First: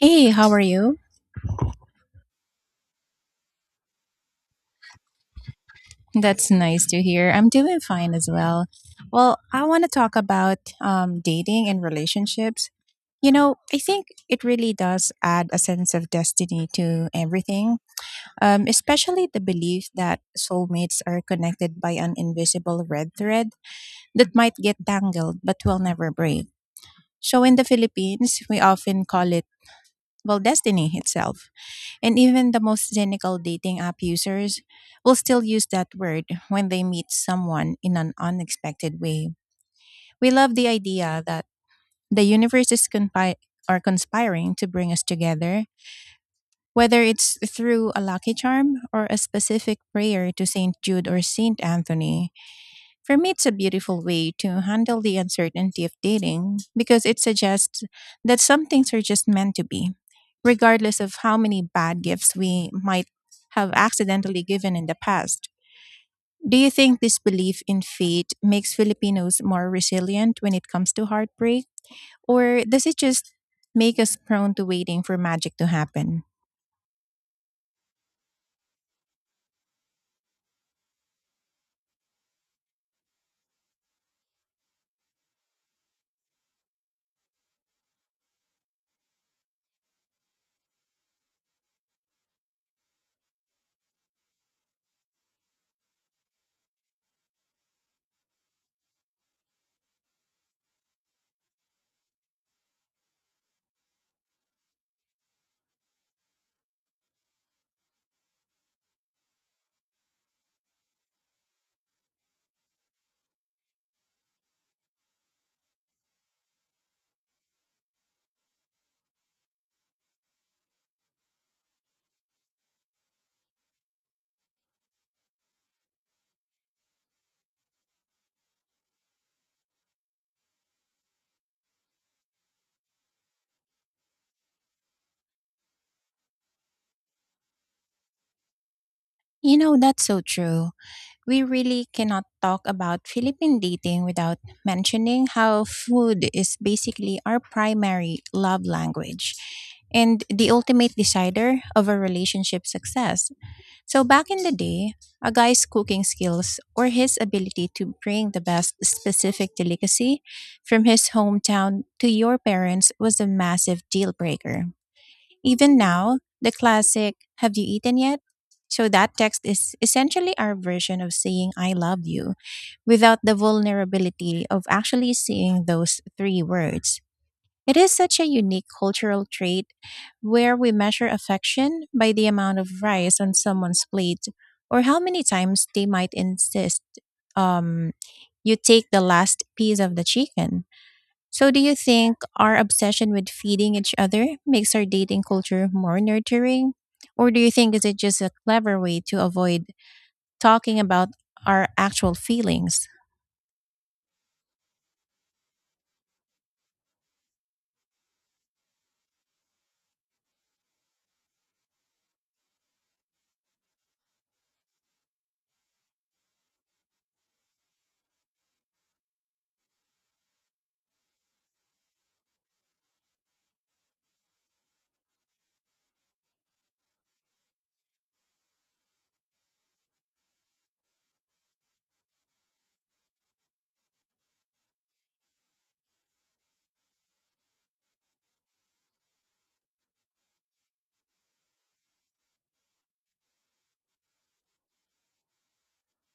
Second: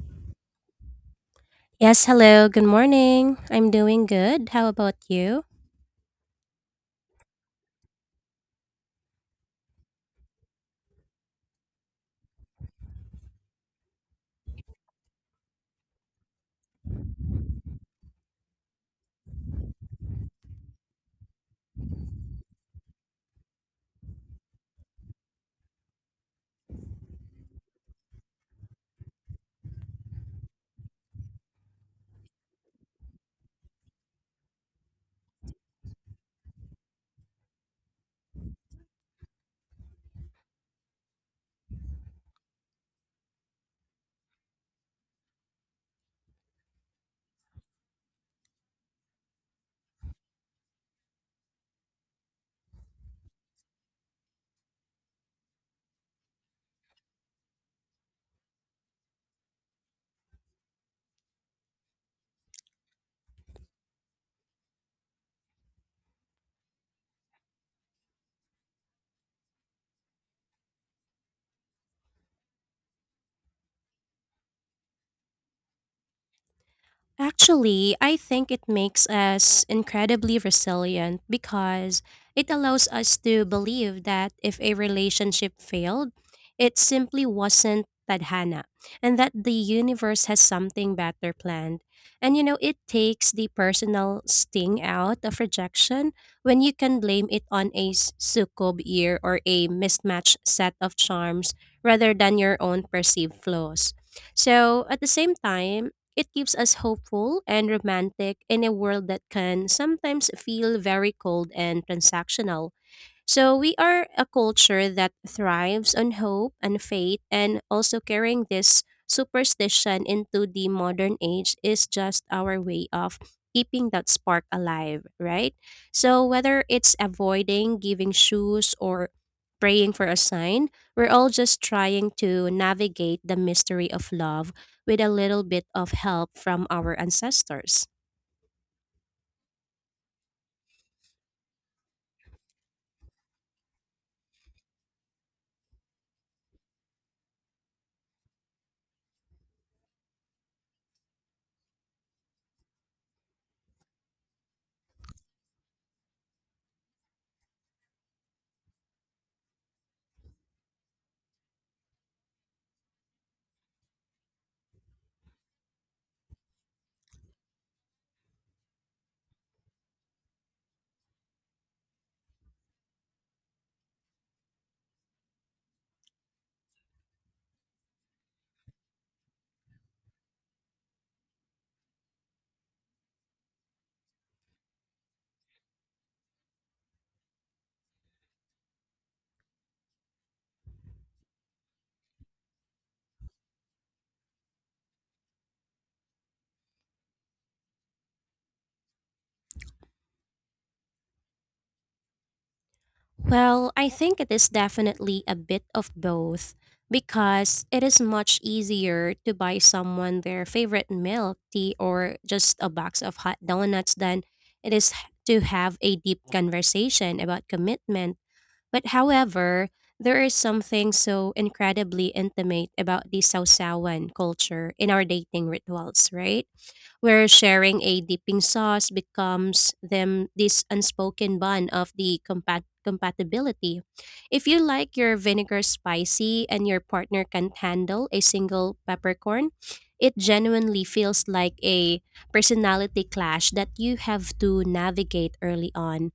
Hey, how are you? Yes, hello. Good morning. I'm doing good. How about you? That's nice to hear. I'm doing fine as well. Well, I want to talk about dating and relationships. You know, I think it really does add a sense of destiny to everything, especially the belief that soulmates are connected by an invisible red thread that might get tangled but will never break. So in the Philippines, we often call it, well, destiny itself. And even the most cynical dating app users will still use that word when they meet someone in an unexpected way. We love the idea that the universe is conspi- or conspiring to bring us together, whether it's through a lucky charm or a specific prayer to St. Jude or St. Anthony. For me, it's a beautiful way to handle the uncertainty of dating because it suggests that some things are just meant to be, regardless of how many bad gifts we might have accidentally given in the past. Do you think this belief in fate makes Filipinos more resilient when it comes to heartbreak? Or does it just make us prone to waiting for magic to happen? Actually, I think it makes us incredibly resilient because it allows us to believe that if a relationship failed, it simply wasn't tadhana, and that the universe has something better planned. And you know, it takes the personal sting out of rejection when you can blame it on a sukob year or a mismatched set of charms rather than your own perceived flaws. So, at the same time, it keeps us hopeful and romantic in a world that can sometimes feel very cold and transactional. So we are a culture that thrives on hope and faith, and also carrying this superstition into the modern age is just our way of keeping that spark alive, right? So whether it's avoiding giving shoes or praying for a sign, we're all just trying to navigate the mystery of love with a little bit of help from our ancestors. You know, that's so true. We really cannot talk about Philippine dating without mentioning how food is basically our primary love language and the ultimate decider of a relationship success. So, back in the day, a guy's cooking skills or his ability to bring the best specific delicacy from his hometown to your parents was a massive deal breaker. Even now, the classic, "Have you eaten yet?" So that text is essentially our version of saying "I love you" without the vulnerability of actually saying those three words. It is such a unique cultural trait where we measure affection by the amount of rice on someone's plate or how many times they might insist um, you take the last piece of the chicken. So, do you think our obsession with feeding each other makes our dating culture more nurturing? Or do you think is it just a clever way to avoid talking about our actual feelings? Well, I think it is definitely a bit of both because it is much easier to buy someone their favorite milk tea or just a box of hot donuts than to have a deep conversation about commitment. But however, there is something so incredibly intimate about the Sausawan culture in our dating rituals, right? Where sharing a dipping sauce becomes them this unspoken bond of the compatibility. If you like your vinegar spicy and your partner can't handle a single peppercorn, it genuinely feels like a personality clash that you have to navigate early on.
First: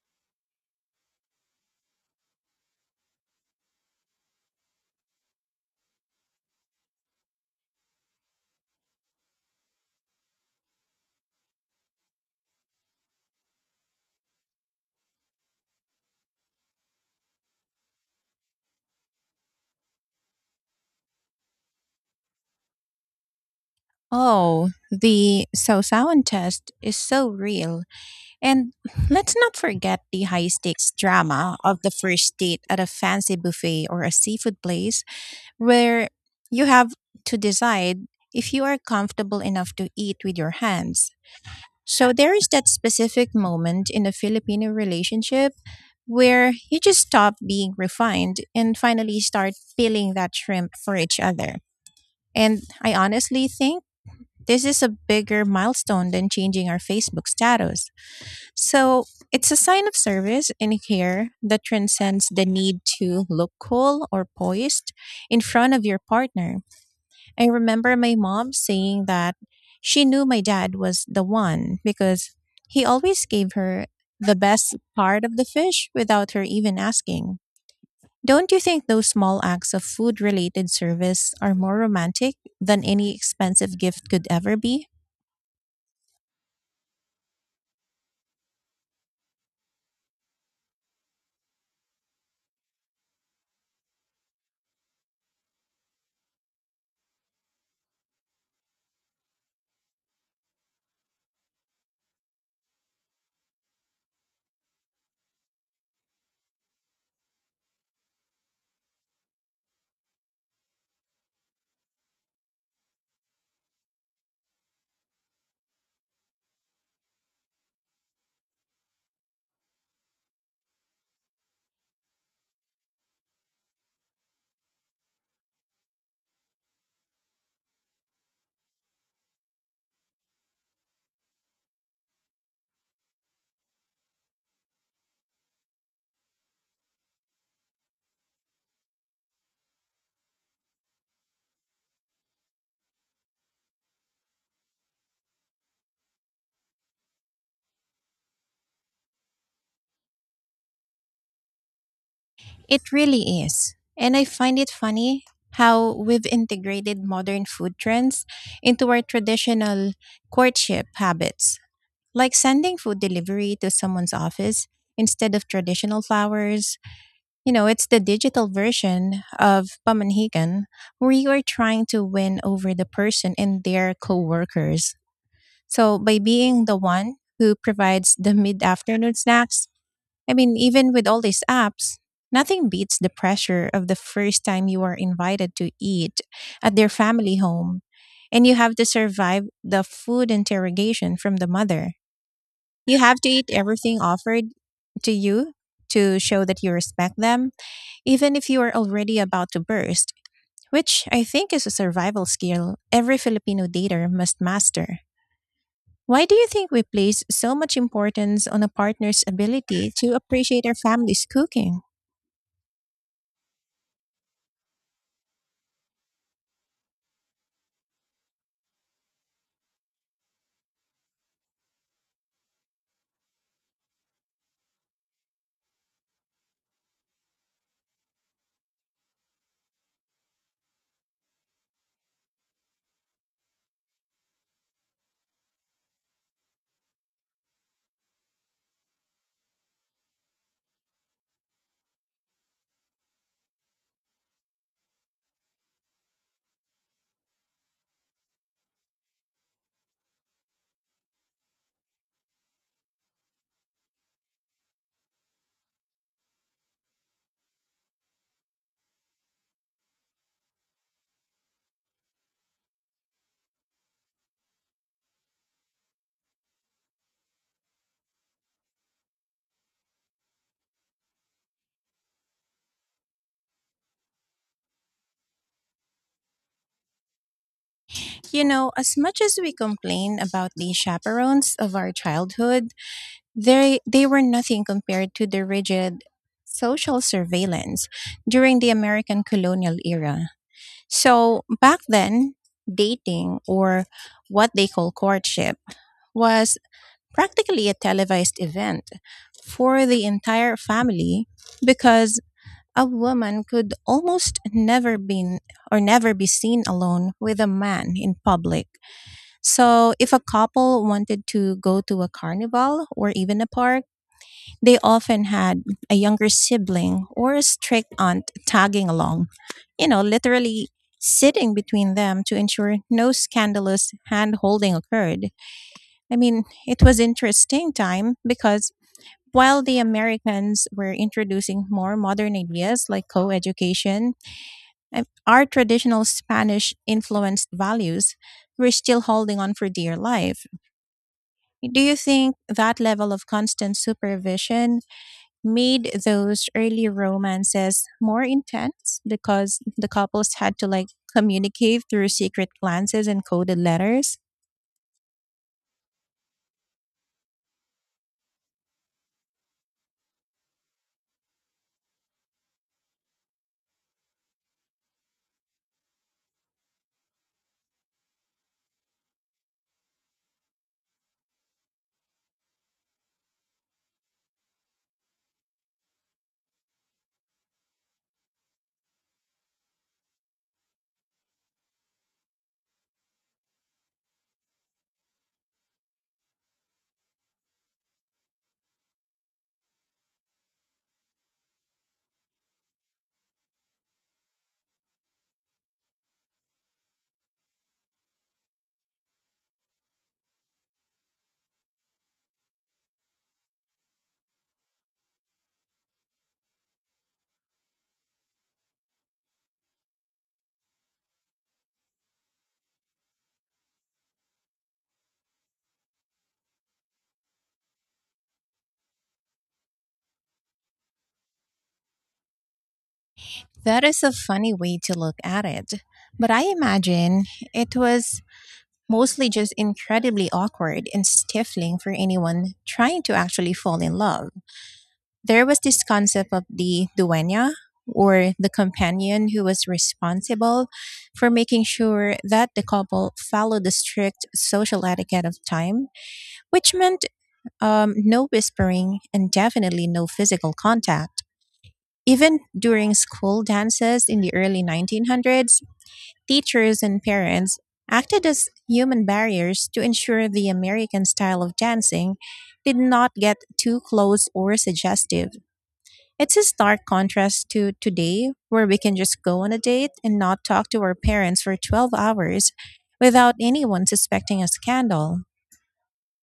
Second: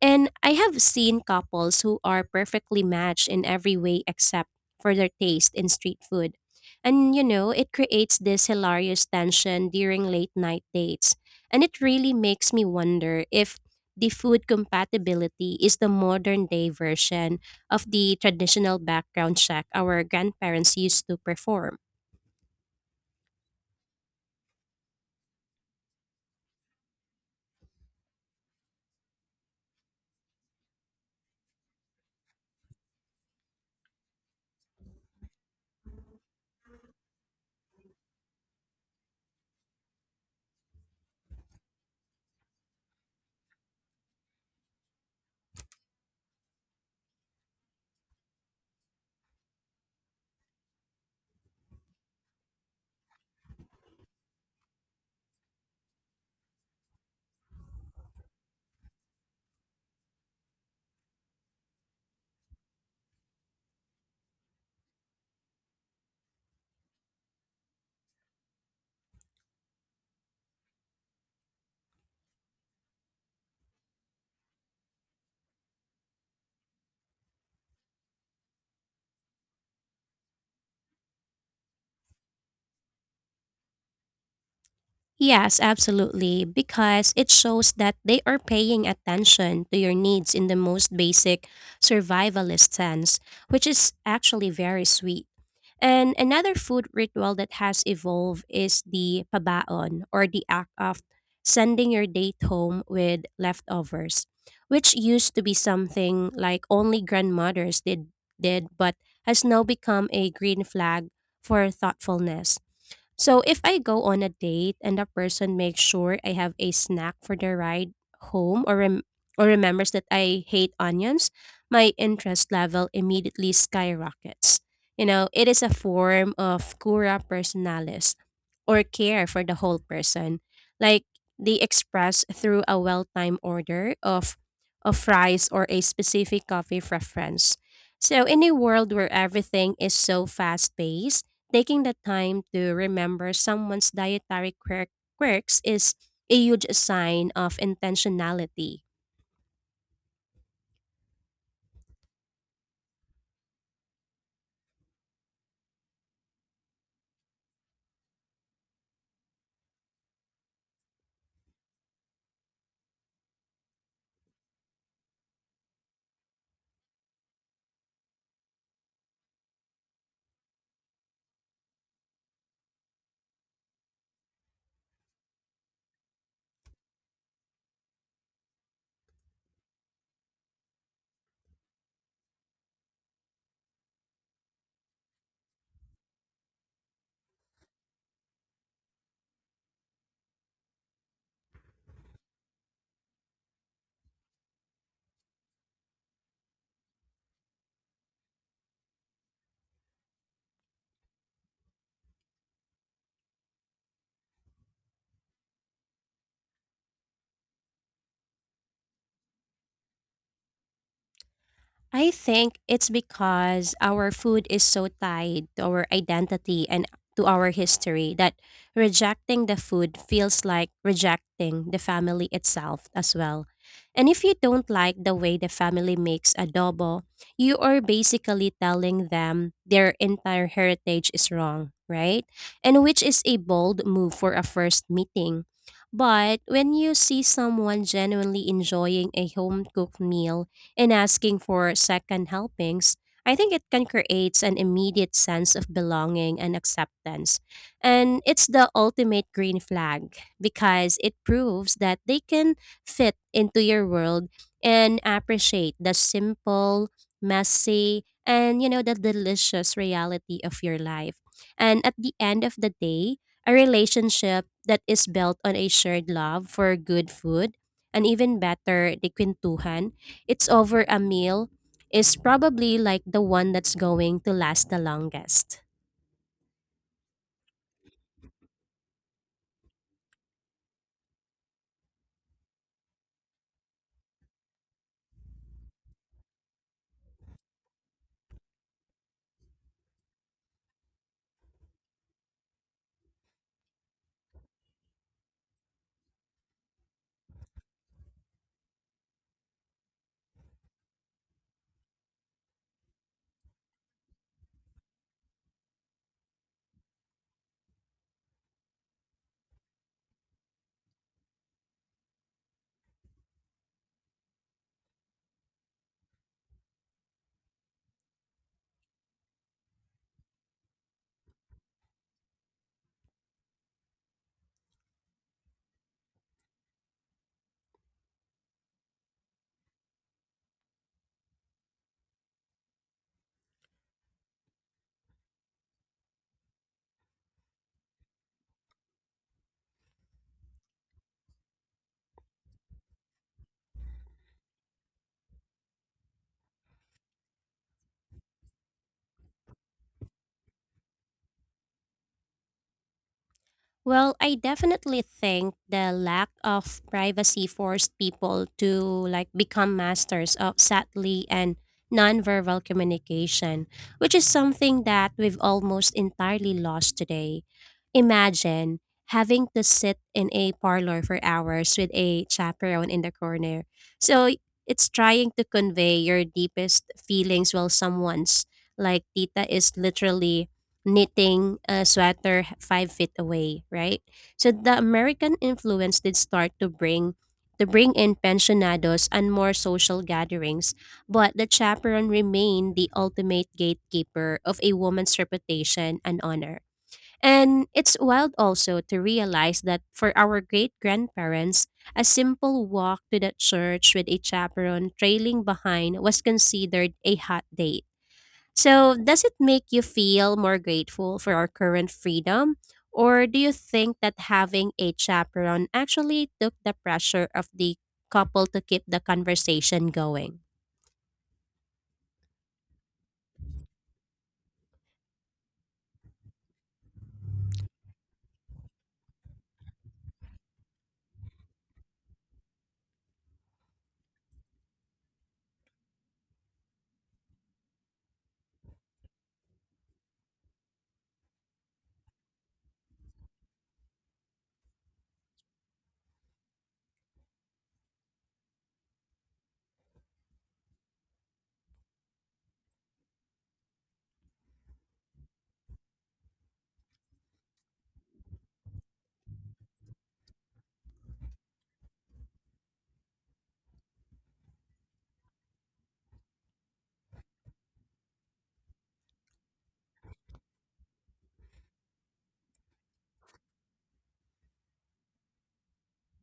And I have seen couples who are perfectly matched in every way except for their taste in street food. And you know, it creates this hilarious tension during late night dates. And it really makes me wonder if the food compatibility is the modern day version of the traditional background check our grandparents used to perform. Oh, the so sound test is so real. And let's not forget the high stakes drama of the first date at a fancy buffet or a seafood place where you have to decide if you are comfortable enough to eat with your hands. So there is that specific moment in a Filipino relationship where you just stop being refined and finally start peeling that shrimp for each other. And I honestly think this is a bigger milestone than changing our Facebook status. So it's a sign of service and care that transcends the need to look cool or poised in front of your partner. I remember my mom saying that she knew my dad was the one because he always gave her the best part of the fish without her even asking. Don't you think those small acts of food related service are more romantic than any expensive gift could ever be? Yes, absolutely, because it shows that they are paying attention to your needs in the most basic survivalist sense, which is actually very sweet. And another food ritual that has evolved is the pabaon, or the act of sending your date home with leftovers, which used to be something like only grandmothers did but has now become a green flag for thoughtfulness. So if I go on a date and the person makes sure I have a snack for the ride home or remembers that I hate onions, my interest level immediately skyrockets. You know, it is a form of cura personalis, or care for the whole person. Like they express through a well-timed order of fries or a specific coffee preference. So in a world where everything is so fast-paced, taking the time to remember someone's quirks is a huge sign of intentionality. It really is. And I find it funny how we've integrated modern food trends into our traditional courtship habits, like sending food delivery to someone's office instead of traditional flowers. You know, it's the digital version of pamanhigan, where you are trying to win over the person and their coworkers. So by being the one who provides the mid-afternoon snacks, I mean, even with all these apps, nothing beats the pressure of the first time you are invited to eat at their family home and you have to survive the food interrogation from the mother. You have to eat everything offered to you to show that you respect them, even if you are already about to burst, which I think is a survival skill every Filipino dater must master. Why do you think we place so much importance on a partner's ability to appreciate our family's cooking? I think it's because our food is so tied to our identity and to our history that rejecting the food feels like rejecting the family itself as well. And if you don't like the way the family makes adobo, you are basically telling them their entire heritage is wrong, right? And which is a bold move for a first meeting. But when you see someone genuinely enjoying a home cooked meal and asking for second helpings, I think it can create an immediate sense of belonging and acceptance. And it's the ultimate green flag because it proves that they can fit into your world and appreciate the simple, messy, and you know, the delicious reality of your life. And at the end of the day, a relationship that is built on a shared love for good food, and even better, the quintuhan it's over a meal, is probably like the one that's going to last the longest. You know, as much as we complain about the chaperones of our childhood, they were nothing compared to the rigid social surveillance during the American colonial era. So back then, dating, or what they call courtship, was practically a televised event for the entire family, because a woman could almost never be or never be seen alone with a man in public. So if a couple wanted to go to a carnival or even a park, they often had a younger sibling or a strict aunt tagging along, you know, literally sitting between them to ensure no scandalous hand holding occurred. I mean, it was interesting time because while the Americans were introducing more modern ideas like co-education, our traditional Spanish influenced values were still holding on for dear life. Do you think that level of constant supervision made those early romances more intense because the couples had to, like, communicate through secret glances and coded Well, letters? I definitely think the lack of privacy forced people to like become masters of sadly and nonverbal communication, which is something that we've almost entirely lost today. Imagine having to sit in a parlor for hours with a chaperone in the corner. So it's trying to convey your deepest feelings while someone's like tita is literally knitting a sweater 5 feet away, right? So the American influence did start to bring in pensionados and more social gatherings, but the chaperone remained the ultimate gatekeeper of a woman's reputation and honor. And it's wild also to realize that for our great grandparents, a simple walk to the church with a chaperone trailing behind was considered a hot date. So, does it make you feel more grateful for our current freedom? Or do you think that having a chaperone actually took the pressure of the couple to keep the conversation going? That is a funny way to look at it. But I imagine it was mostly just incredibly awkward and stifling for anyone trying to actually fall in love. There was this concept of the dueña, or the companion who was responsible for making sure that the couple followed the strict social etiquette of time, which meant no whispering and definitely no physical contact. Even during school dances in the early 1900s, teachers and parents acted as human barriers to ensure the American style of dancing did not get too close or suggestive. It's a stark contrast to today, where we can just go on a date and not talk to our parents for 12 hours without anyone suspecting a scandal.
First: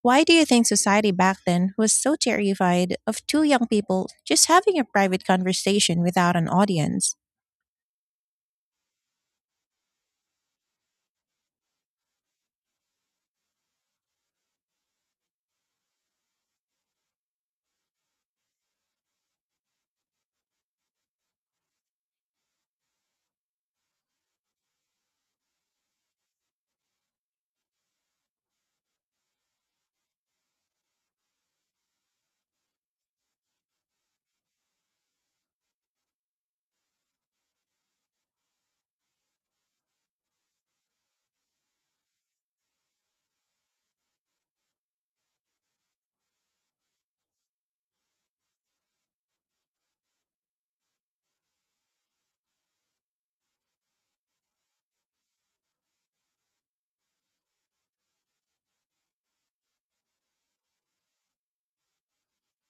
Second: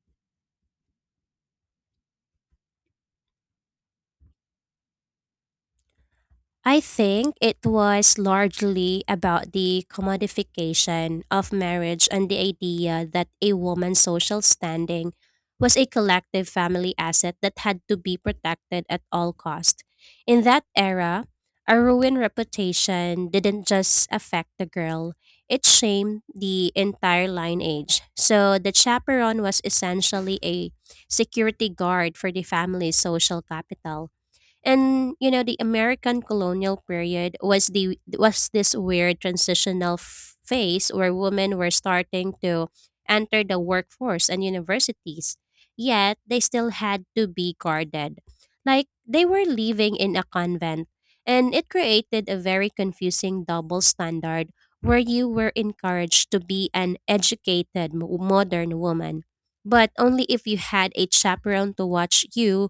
Why do you think society back then was so terrified of two young people just having a private conversation without an I audience? think it was largely about the commodification of marriage and the idea that a woman's social standing was a collective family asset that had to be protected at all cost. In that era, a ruined reputation didn't just affect the girl, it shamed the entire lineage. So the chaperone was essentially a security guard for the family's social capital. And you know, the American colonial period was this weird transitional phase where women were starting to enter the workforce and universities. Yet they still had to be guarded, like they were living in a convent. And it created a very confusing double standard where you were encouraged to be an educated modern woman, but only if you had a chaperone to watch you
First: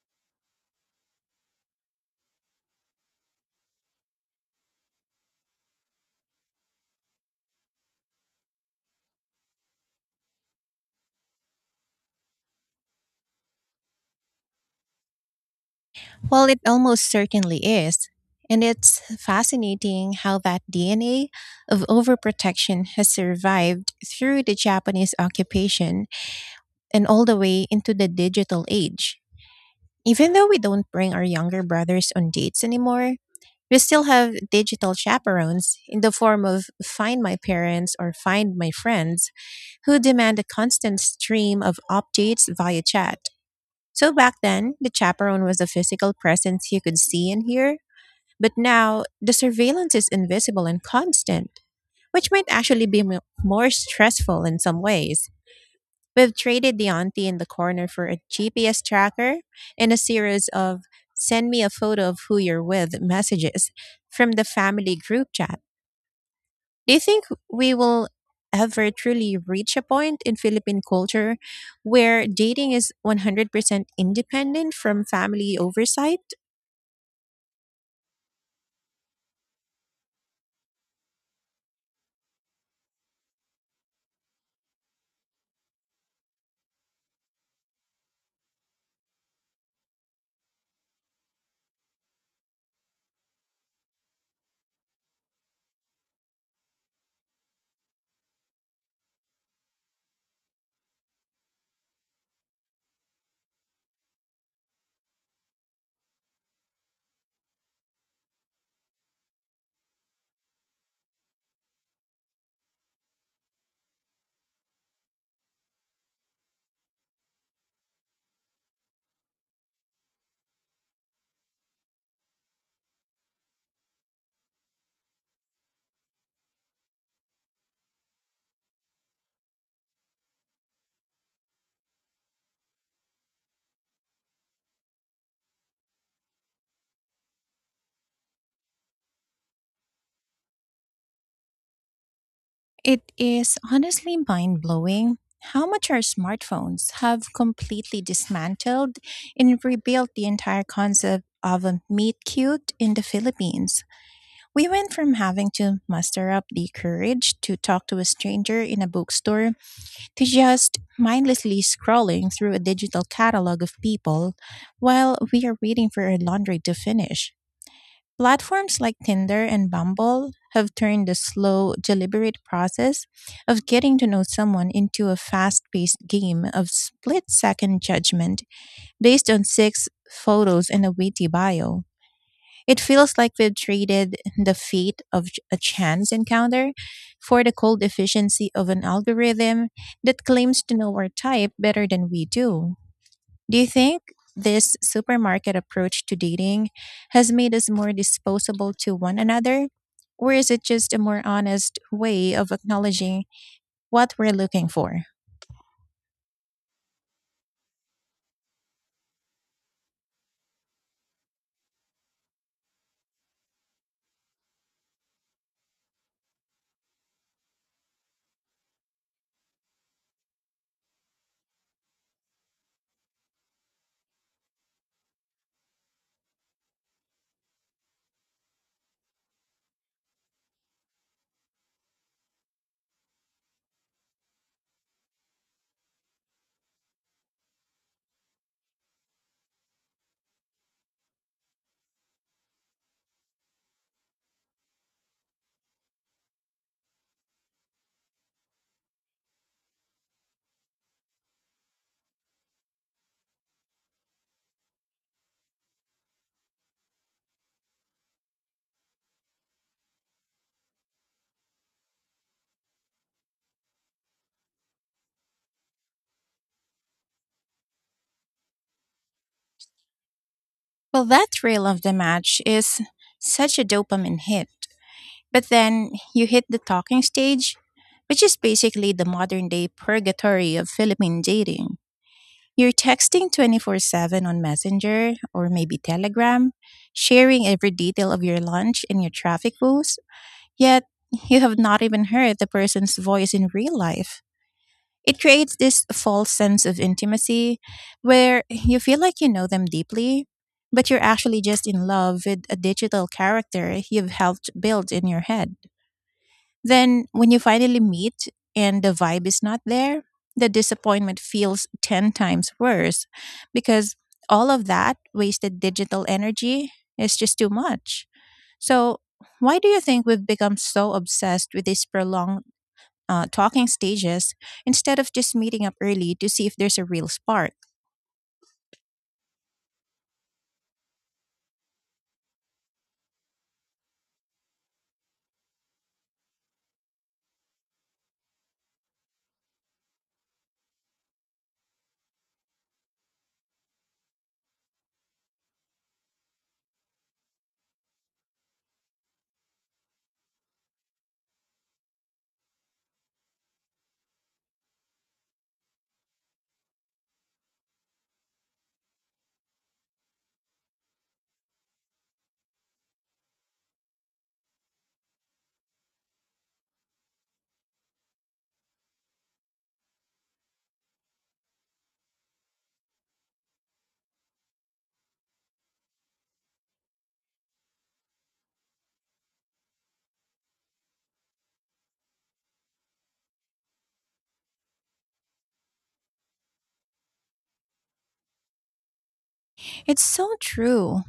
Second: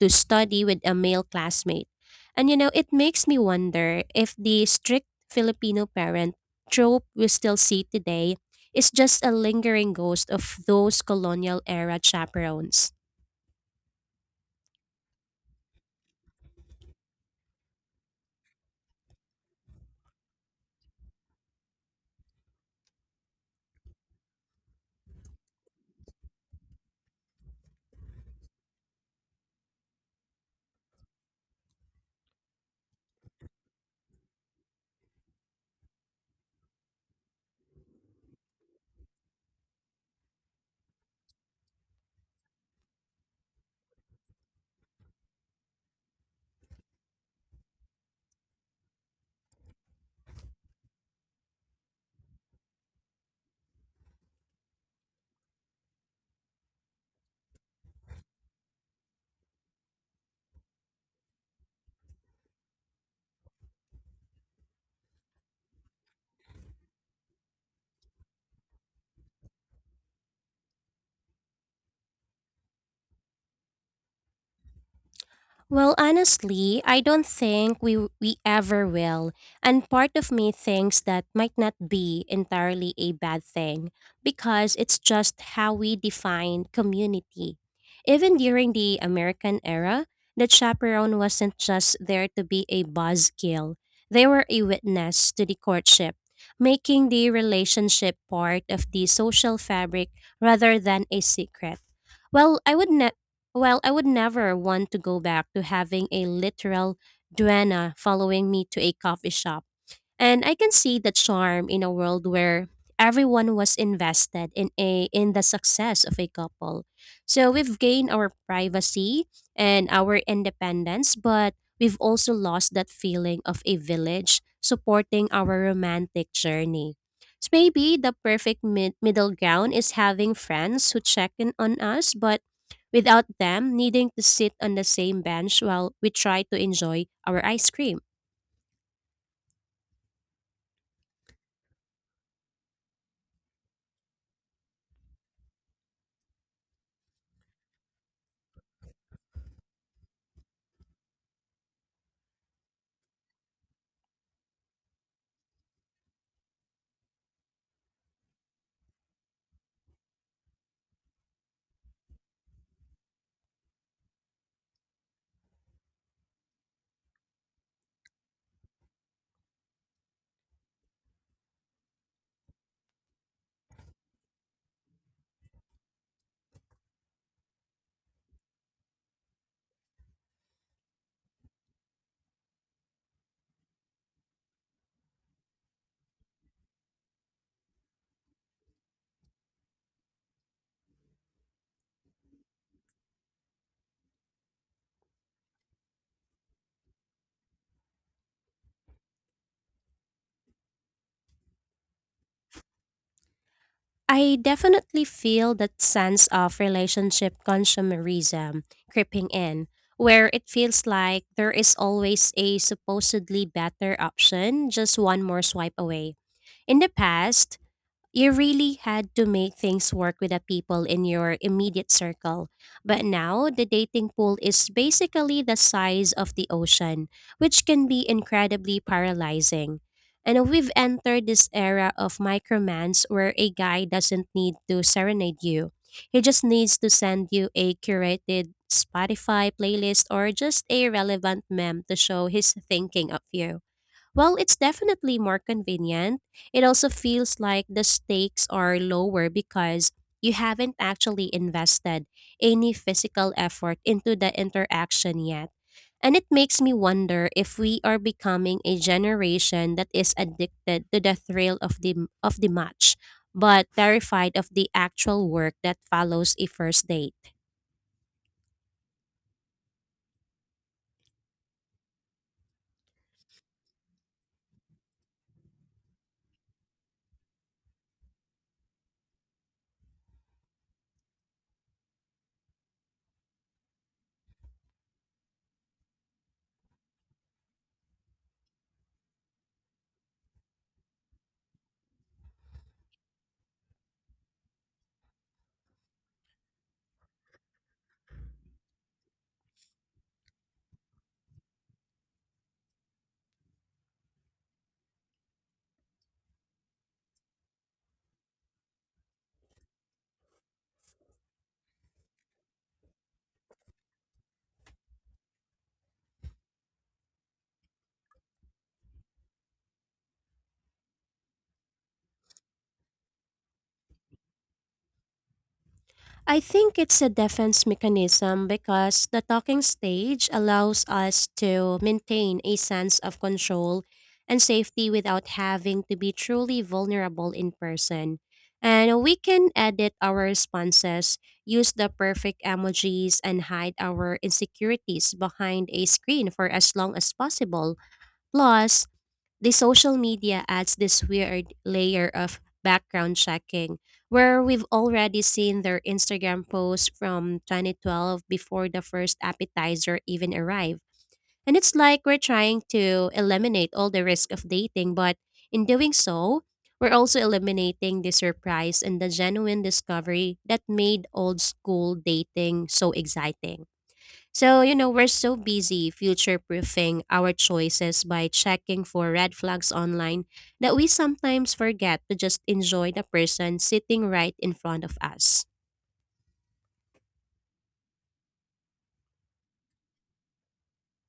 to study with a male classmate. And you know, it makes me wonder if the strict Filipino parent trope we still see today is just a lingering ghost of those colonial era chaperones. Well, it almost certainly is. And it's fascinating how that DNA of overprotection has survived through the Japanese occupation and all the way into the digital age. Even though we don't bring our younger brothers on dates anymore, we still have digital chaperones in the form of Find My Parents or Find My Friends, who demand a constant stream of updates via chat. So back then, the chaperone was a physical presence you could see and hear, but now the surveillance is invisible and constant, which might actually be more stressful in some ways. We've traded the auntie in the corner for a GPS tracker and a series of "send me a photo of who you're with" messages from the family group chat. Do you think we will ever truly reach a point in Philippine culture where dating is 100% independent from family Well, oversight? honestly, I don't think we ever will. And part of me thinks that might not be entirely a bad thing because it's just how we define community. Even during the American era, the chaperone wasn't just there to be a buzzkill. They were a witness to the courtship, making the relationship part of the social fabric rather than a secret. Well, I would ne- well, I would never want to go back to having a literal duenna following me to a coffee shop. And I can see the charm in a world where everyone was invested in a in the success of a couple. So we've gained our privacy and our independence, but we've also lost that feeling of a village supporting our romantic journey. So maybe the perfect middle ground is having friends who check in on us, but without them needing to sit on the same bench while we try to enjoy our ice cream. It is honestly mind blowing how much our smartphones have completely dismantled and rebuilt the entire concept of a meet cute in the Philippines. We went from having to muster up the courage to talk to a stranger in a bookstore to just mindlessly scrolling through a digital catalog of people while we are waiting for our laundry to finish. Platforms like Tinder and Bumble have turned the slow, deliberate process of getting to know someone into a fast paced game of split second judgment based on six photos and a witty bio. It feels like we've traded the fate of a chance encounter for the cold efficiency of an algorithm that claims to know our type better than we do. Do you think this supermarket approach to dating has made us more disposable to one another? Or is it just a more honest way of acknowledging what we're I looking for? definitely feel that sense of relationship consumerism creeping in, where it feels like there is always a supposedly better option just one more swipe away. In the past, you really had to make things work with the people in your immediate circle. But now, the dating pool is basically the size of the ocean, which can be incredibly paralyzing. And we've entered this era of micromans where a guy doesn't need to serenade you. He just needs to send you a curated Spotify playlist or just a relevant meme to show his thinking of you. While it's definitely more convenient, it also feels like the stakes are lower because you haven't actually invested any physical effort into the interaction yet. And it makes me wonder if we are becoming a generation that is addicted to the thrill of the match, but terrified of the actual work that follows a first date. Well, that thrill of the match is such a dopamine hit. But then you hit the talking stage, which is basically the modern day purgatory of Philippine dating. You're texting 24/7 on Messenger or maybe Telegram, sharing every detail of your lunch and your traffic woes, yet you have not even heard the person's voice in real life. It creates this false sense of intimacy where you feel like you know them deeply, but you're actually just in love with a digital character you've helped build in your head. Then, when you finally meet and the vibe is not there, the disappointment feels 10 times worse because all of that wasted digital energy is just too much. So, why do you think we've become so obsessed with these prolonged talking stages instead of just meeting up early to I see if there's think a it's real a spark? defense mechanism because the talking stage allows us to maintain a sense of control and safety without having to be truly vulnerable in person. And we can edit our responses, use the perfect emojis, and hide our insecurities behind a screen for as long as possible. Plus, the social media adds this weird layer of background checking where we've already seen their Instagram posts from 2012 before the first appetizer even arrived. And it's like we're trying to eliminate all the risk of dating, but in doing so, we're also eliminating the surprise and the genuine discovery that made old school dating so exciting. So, you know, we're so busy future proofing our choices by checking for red flags online that we sometimes forget to just enjoy the person sitting right in front of us. It's so true.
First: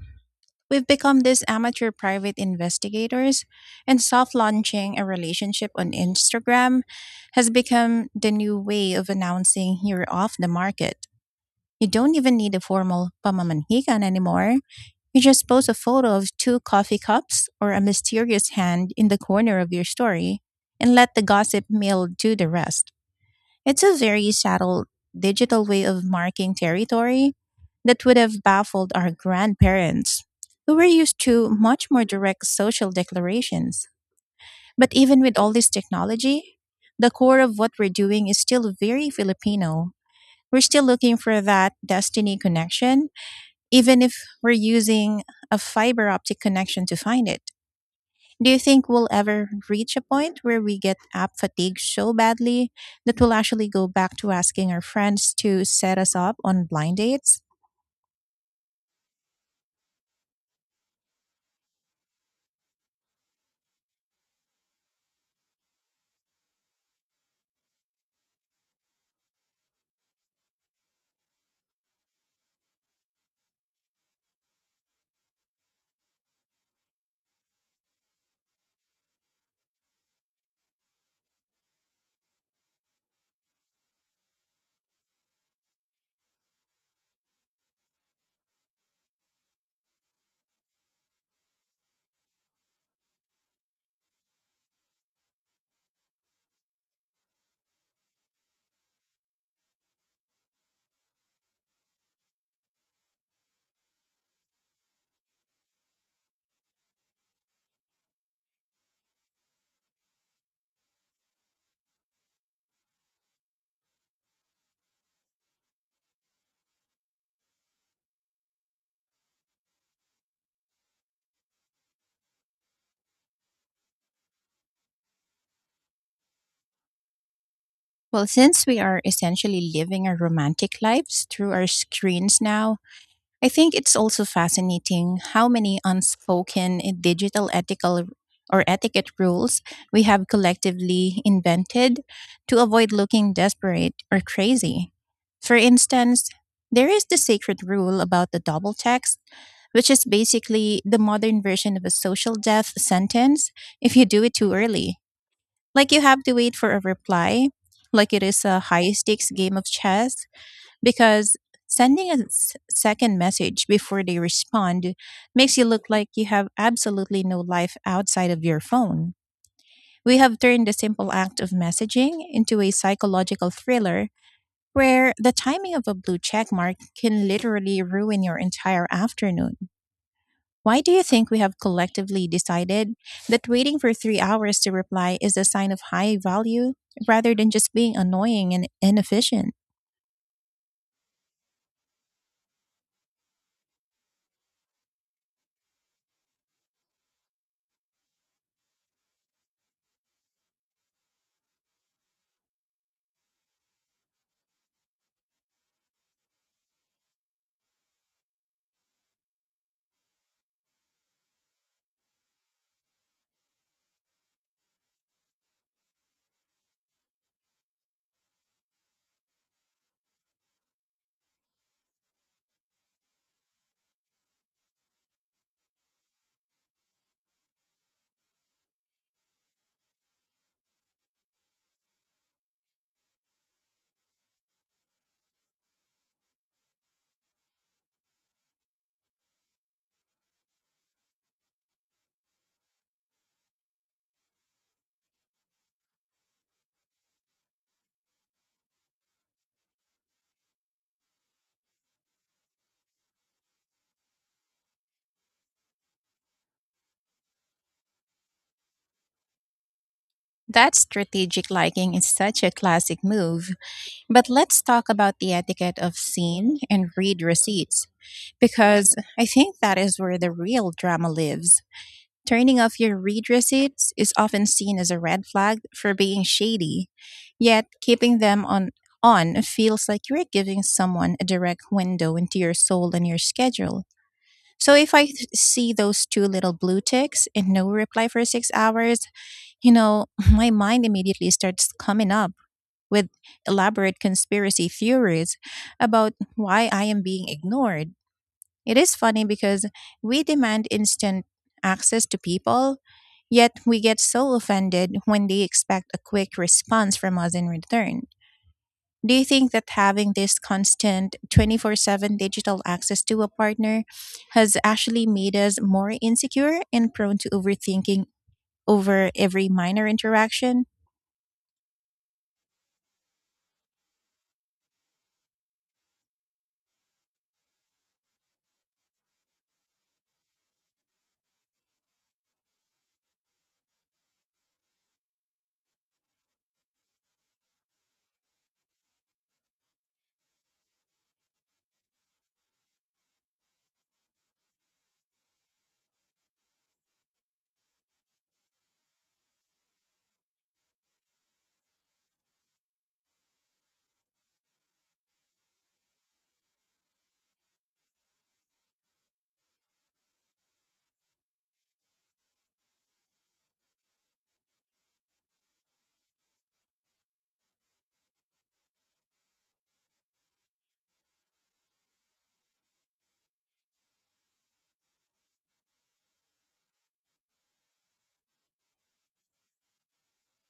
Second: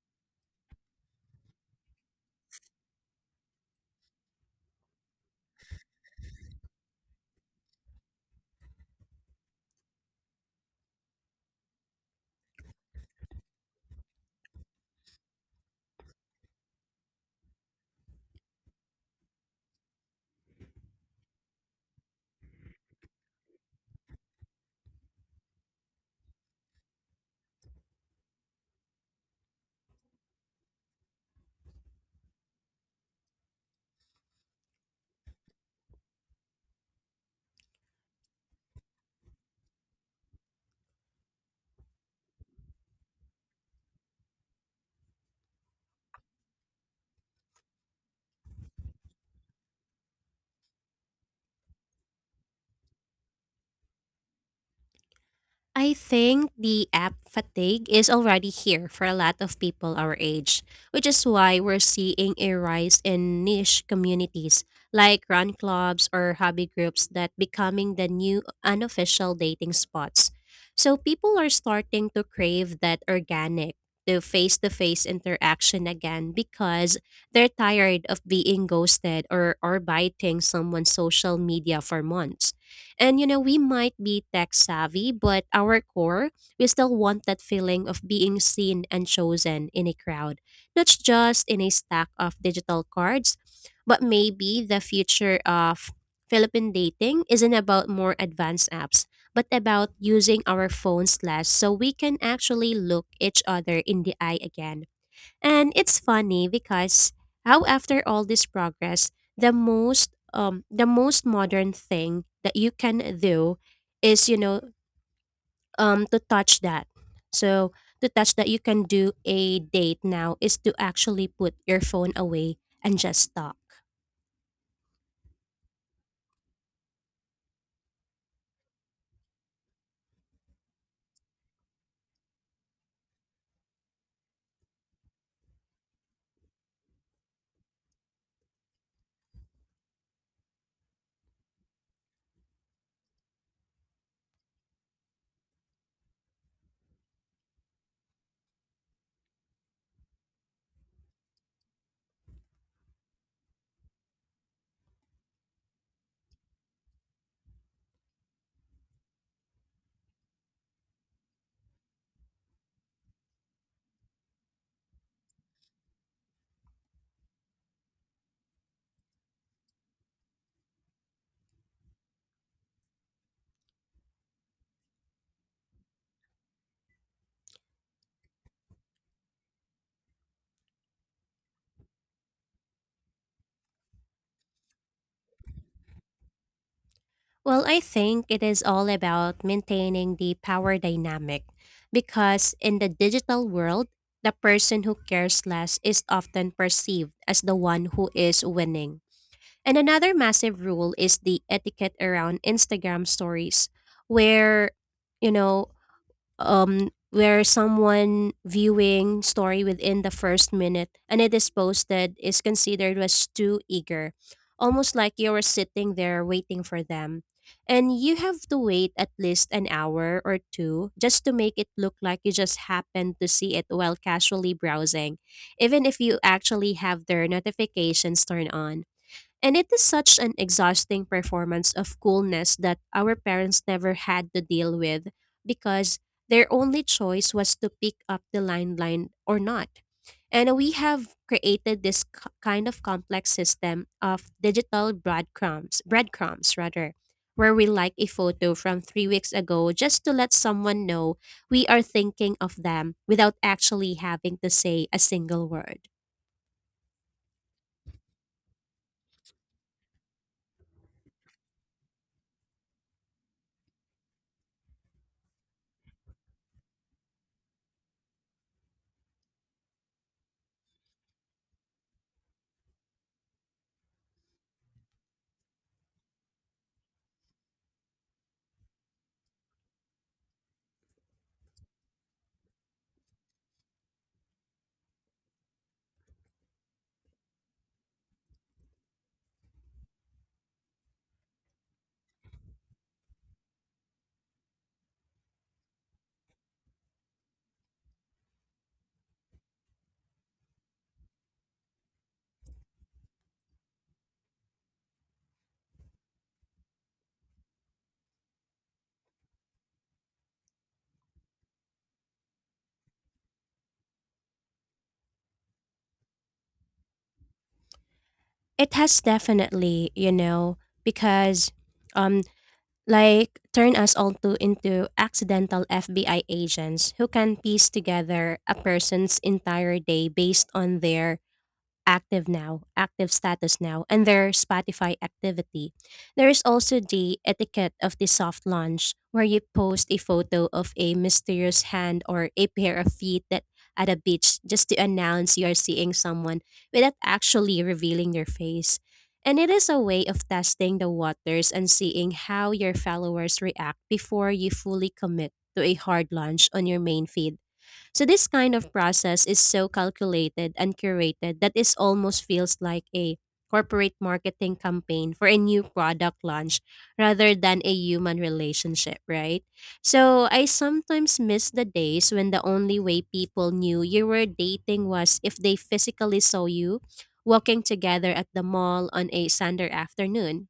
We've become these amateur private investigators, and soft launching a relationship on Instagram has become the new way of announcing you're off the market. You don't even need a formal pamamanhigan anymore. You just post a photo of two coffee cups or a mysterious hand in the corner of your story and let the gossip mill do the rest. It's a very subtle digital way of marking territory that would have baffled our grandparents, who were used to much more direct social declarations. But even with all this technology, the core of what we're doing is still very Filipino. We're still looking for that destiny connection even if we're using a fiber optic connection to find it. Do you think we'll ever reach a point where we get app fatigue so badly that we'll actually go back to asking our friends to I set us up think on the blind app dates? fatigue is already here for a lot of people our age, which is why we're seeing a rise in niche communities like run clubs or hobby groups that becoming the new unofficial dating spots. So people are starting to crave that organic, the face-to-face interaction again because they're tired of being ghosted or biting someone's social media for months. And you know, we might be tech savvy, but our core, we still want that feeling of being seen and chosen in a crowd, not just in a stack of digital cards, but maybe the future of Philippine dating isn't about more advanced apps, but about using our phones less so we can actually look each other in the eye again. And it's funny because how after all this progress, the most modern thing that you can do is, you know, to touch that. So to touch that you can do a date now is to actually put your phone away and just talk. Well, since we are essentially living our romantic lives through our screens now, I think it's also fascinating how many unspoken digital ethical or etiquette rules we have collectively invented to avoid looking desperate or crazy. For instance, there is the sacred rule about the double text, which is basically the modern version of a social death sentence if you do it too early. Like, you have to wait for a reply, like it is a high stakes game of chess, because second message before they respond makes you look like you have absolutely no life outside of your phone. We have turned the simple act of messaging into a psychological thriller where the timing of a blue check mark can literally ruin your entire afternoon. Why do you think we have collectively decided that waiting for 3 hours to reply is a sign of high value rather than Well, just I being think it annoying is and all about inefficient? maintaining the power dynamic because in the digital world, the person who cares less is often perceived as the one who is winning. And another massive rule is the etiquette around Instagram stories, where, you know, um where someone viewing story within the first minute and it is posted is considered as too eager, almost like you were sitting there waiting for them, and you have to wait at least an hour or two just to make it look like you just happened to see it while casually browsing, even if you actually have their notifications turned on. And it is such an exhausting performance of coolness that our parents never had to deal with because their only choice was to pick up the landline or not. And we have created this kind of complex system of digital breadcrumbs, rather, where we like a photo from 3 weeks ago just to let someone know we are thinking of them without actually having to say a single word. That strategic liking is such a classic move. But let's talk about the etiquette of scene and read receipts, because I think that is where the real drama lives. Turning off your read receipts is often seen as a red flag for being shady, yet keeping them on feels like you're giving someone a direct window into your soul and your schedule. So if see those two little blue ticks and no reply for 6 hours, you know, my mind immediately starts coming up with elaborate conspiracy theories about why I am being ignored. It is funny because we demand instant access to people, yet we get so offended when they expect a quick response from us in return. Do you think that having this constant 24/7 digital access to a partner has actually made us more insecure and prone to overthinking It has over every minor definitely, you know, interaction? because um like turn us all to into accidental FBI agents who can piece together a person's entire day based on their active status now, and their Spotify activity. There is also the etiquette of the soft launch, where you post a photo of a mysterious hand or a pair of feet that at a beach just to announce you are seeing someone without actually revealing their face. And it is a way of testing the waters and seeing how your followers react before you fully commit to a hard launch on your main feed. So this kind of process is so calculated and curated that it almost feels like a corporate marketing campaign for a new product launch rather than a human relationship, right? So I sometimes miss the days when the only way people knew you were dating was if they physically saw you walking together at the mall on a Sunday afternoon.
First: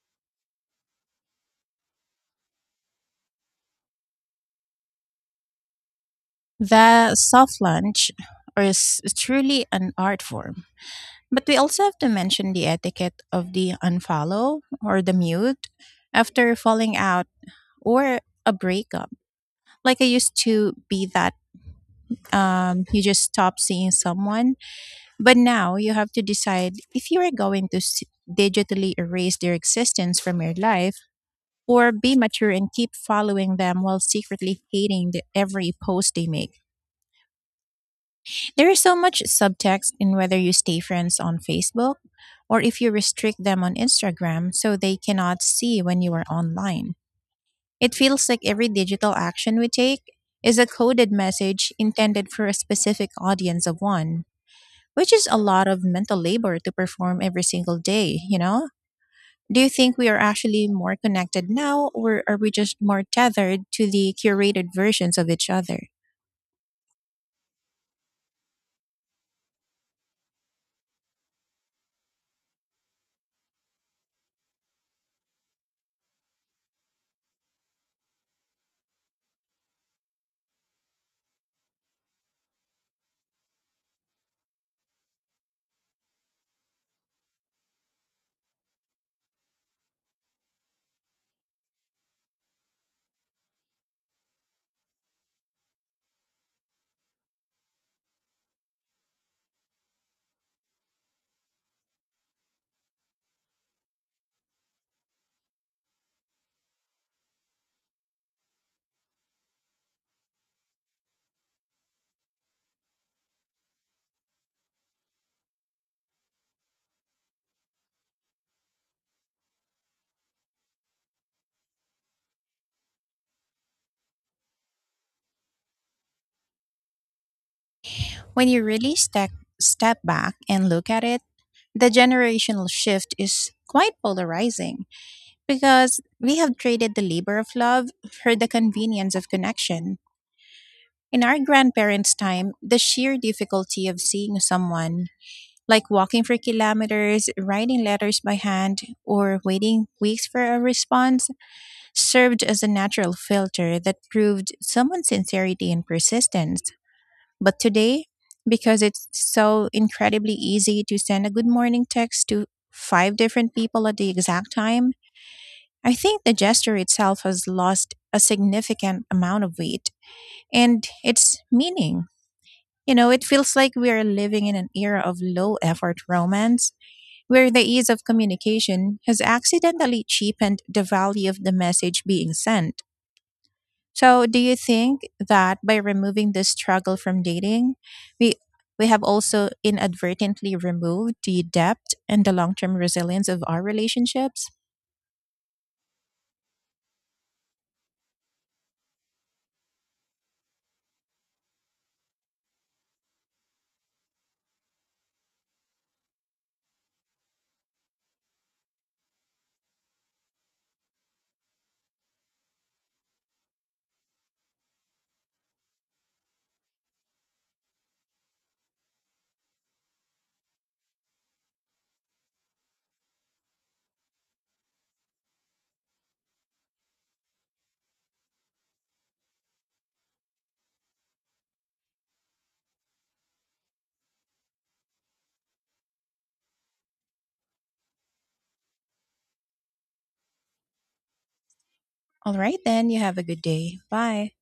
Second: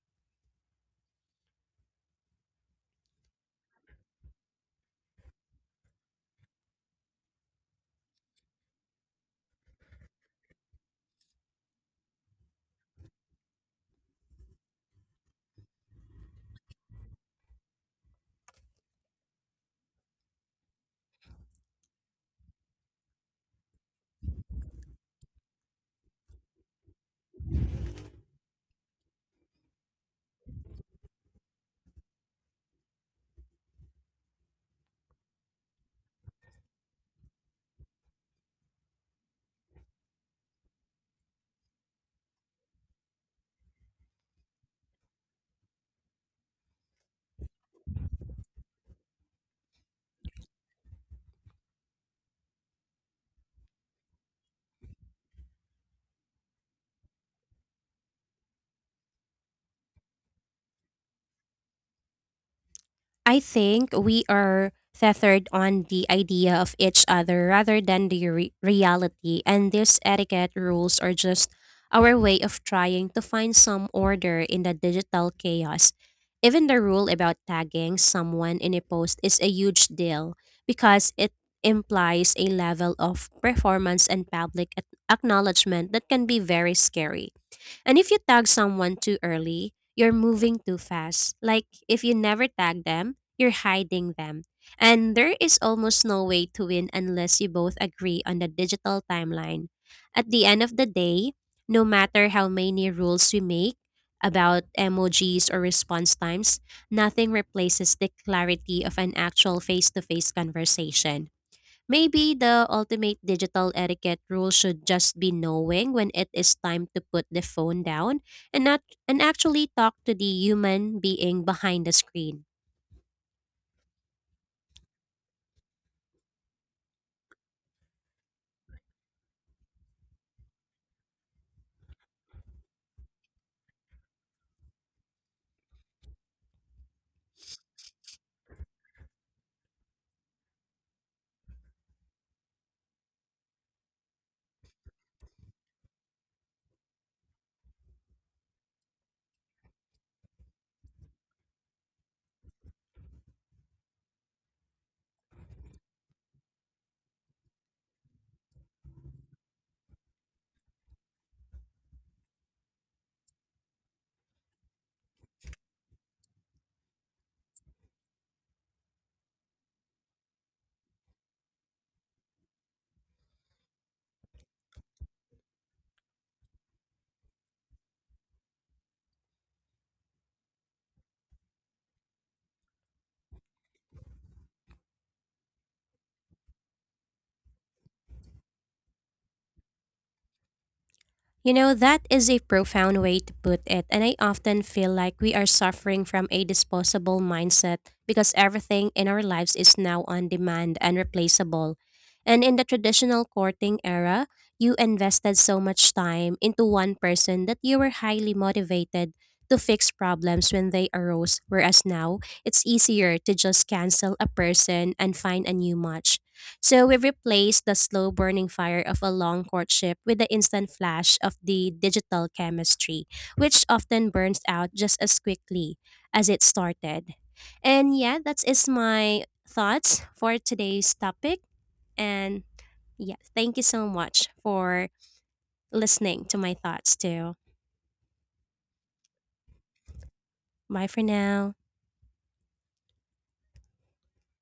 The soft lunch is truly an art form. But we also have to mention the etiquette of the unfollow or the mute after falling out or a breakup. Like, I used to be that, you just stop seeing someone, but now you have to decide if you are digitally erase their existence from your life or be mature and keep following them while secretly hating every post they make. There is so much subtext in whether you stay friends on Facebook or if you restrict them on Instagram so they cannot see when you are online. It feels like every digital action we take is a coded message intended for a specific audience of one, which is a lot of mental labor to perform every single day, you know? Do you think we are actually more connected now, or are we just more I tethered to think the we curated are versions of each tethered on other? the idea of each other rather than the reality, and these etiquette rules are just our way of trying to find some order in the digital chaos. Even the rule about tagging someone in a post is a huge deal because it implies a level of performance and public acknowledgement that can be very scary. And if you tag someone too early, you're moving too fast. Like if you never tag them, you're hiding them. And there is almost no way to win unless you both agree on the digital timeline. At the end of the day, no matter how many rules we make about emojis or response times, nothing replaces the clarity of an actual face to face conversation. Maybe the ultimate digital etiquette rule should just be knowing when it is time to put the phone down and not and actually talk to the human being behind the screen. When you really step back and look at it, the generational shift is quite polarizing because we have traded the labor of love for the convenience of connection. In our grandparents' time, the sheer difficulty of seeing someone, like walking for kilometers, writing letters by hand, or waiting weeks for a response, served as a natural filter that proved someone's sincerity and persistence. But today, because it's so incredibly easy to send a good morning text to five different people at the exact time, I think the gesture itself has lost a significant amount of weight and its meaning. You know, it feels like we are living in an era of low effort romance where the ease of communication has accidentally cheapened the value of the message being sent. So, do you think that by removing this struggle from dating, we we have also inadvertently removed the You know, depth that and is the a long-term profound way resilience to of put our it, and I relationships? often feel like we are suffering from a disposable mindset because everything in our lives is now on demand and replaceable. And in the traditional courting era, you invested so much time into one person that you were highly motivated to fix problems when they arose, whereas now it's easier to just cancel a person and find a new match. So we replaced the slow burning fire of a long courtship with the instant flash of the digital chemistry, which often burns out just as quickly as it started. And yeah, that is my thoughts for today's topic. And yeah, thank you so much for listening to my thoughts too. Bye for now. All right, then you have a good day. Bye.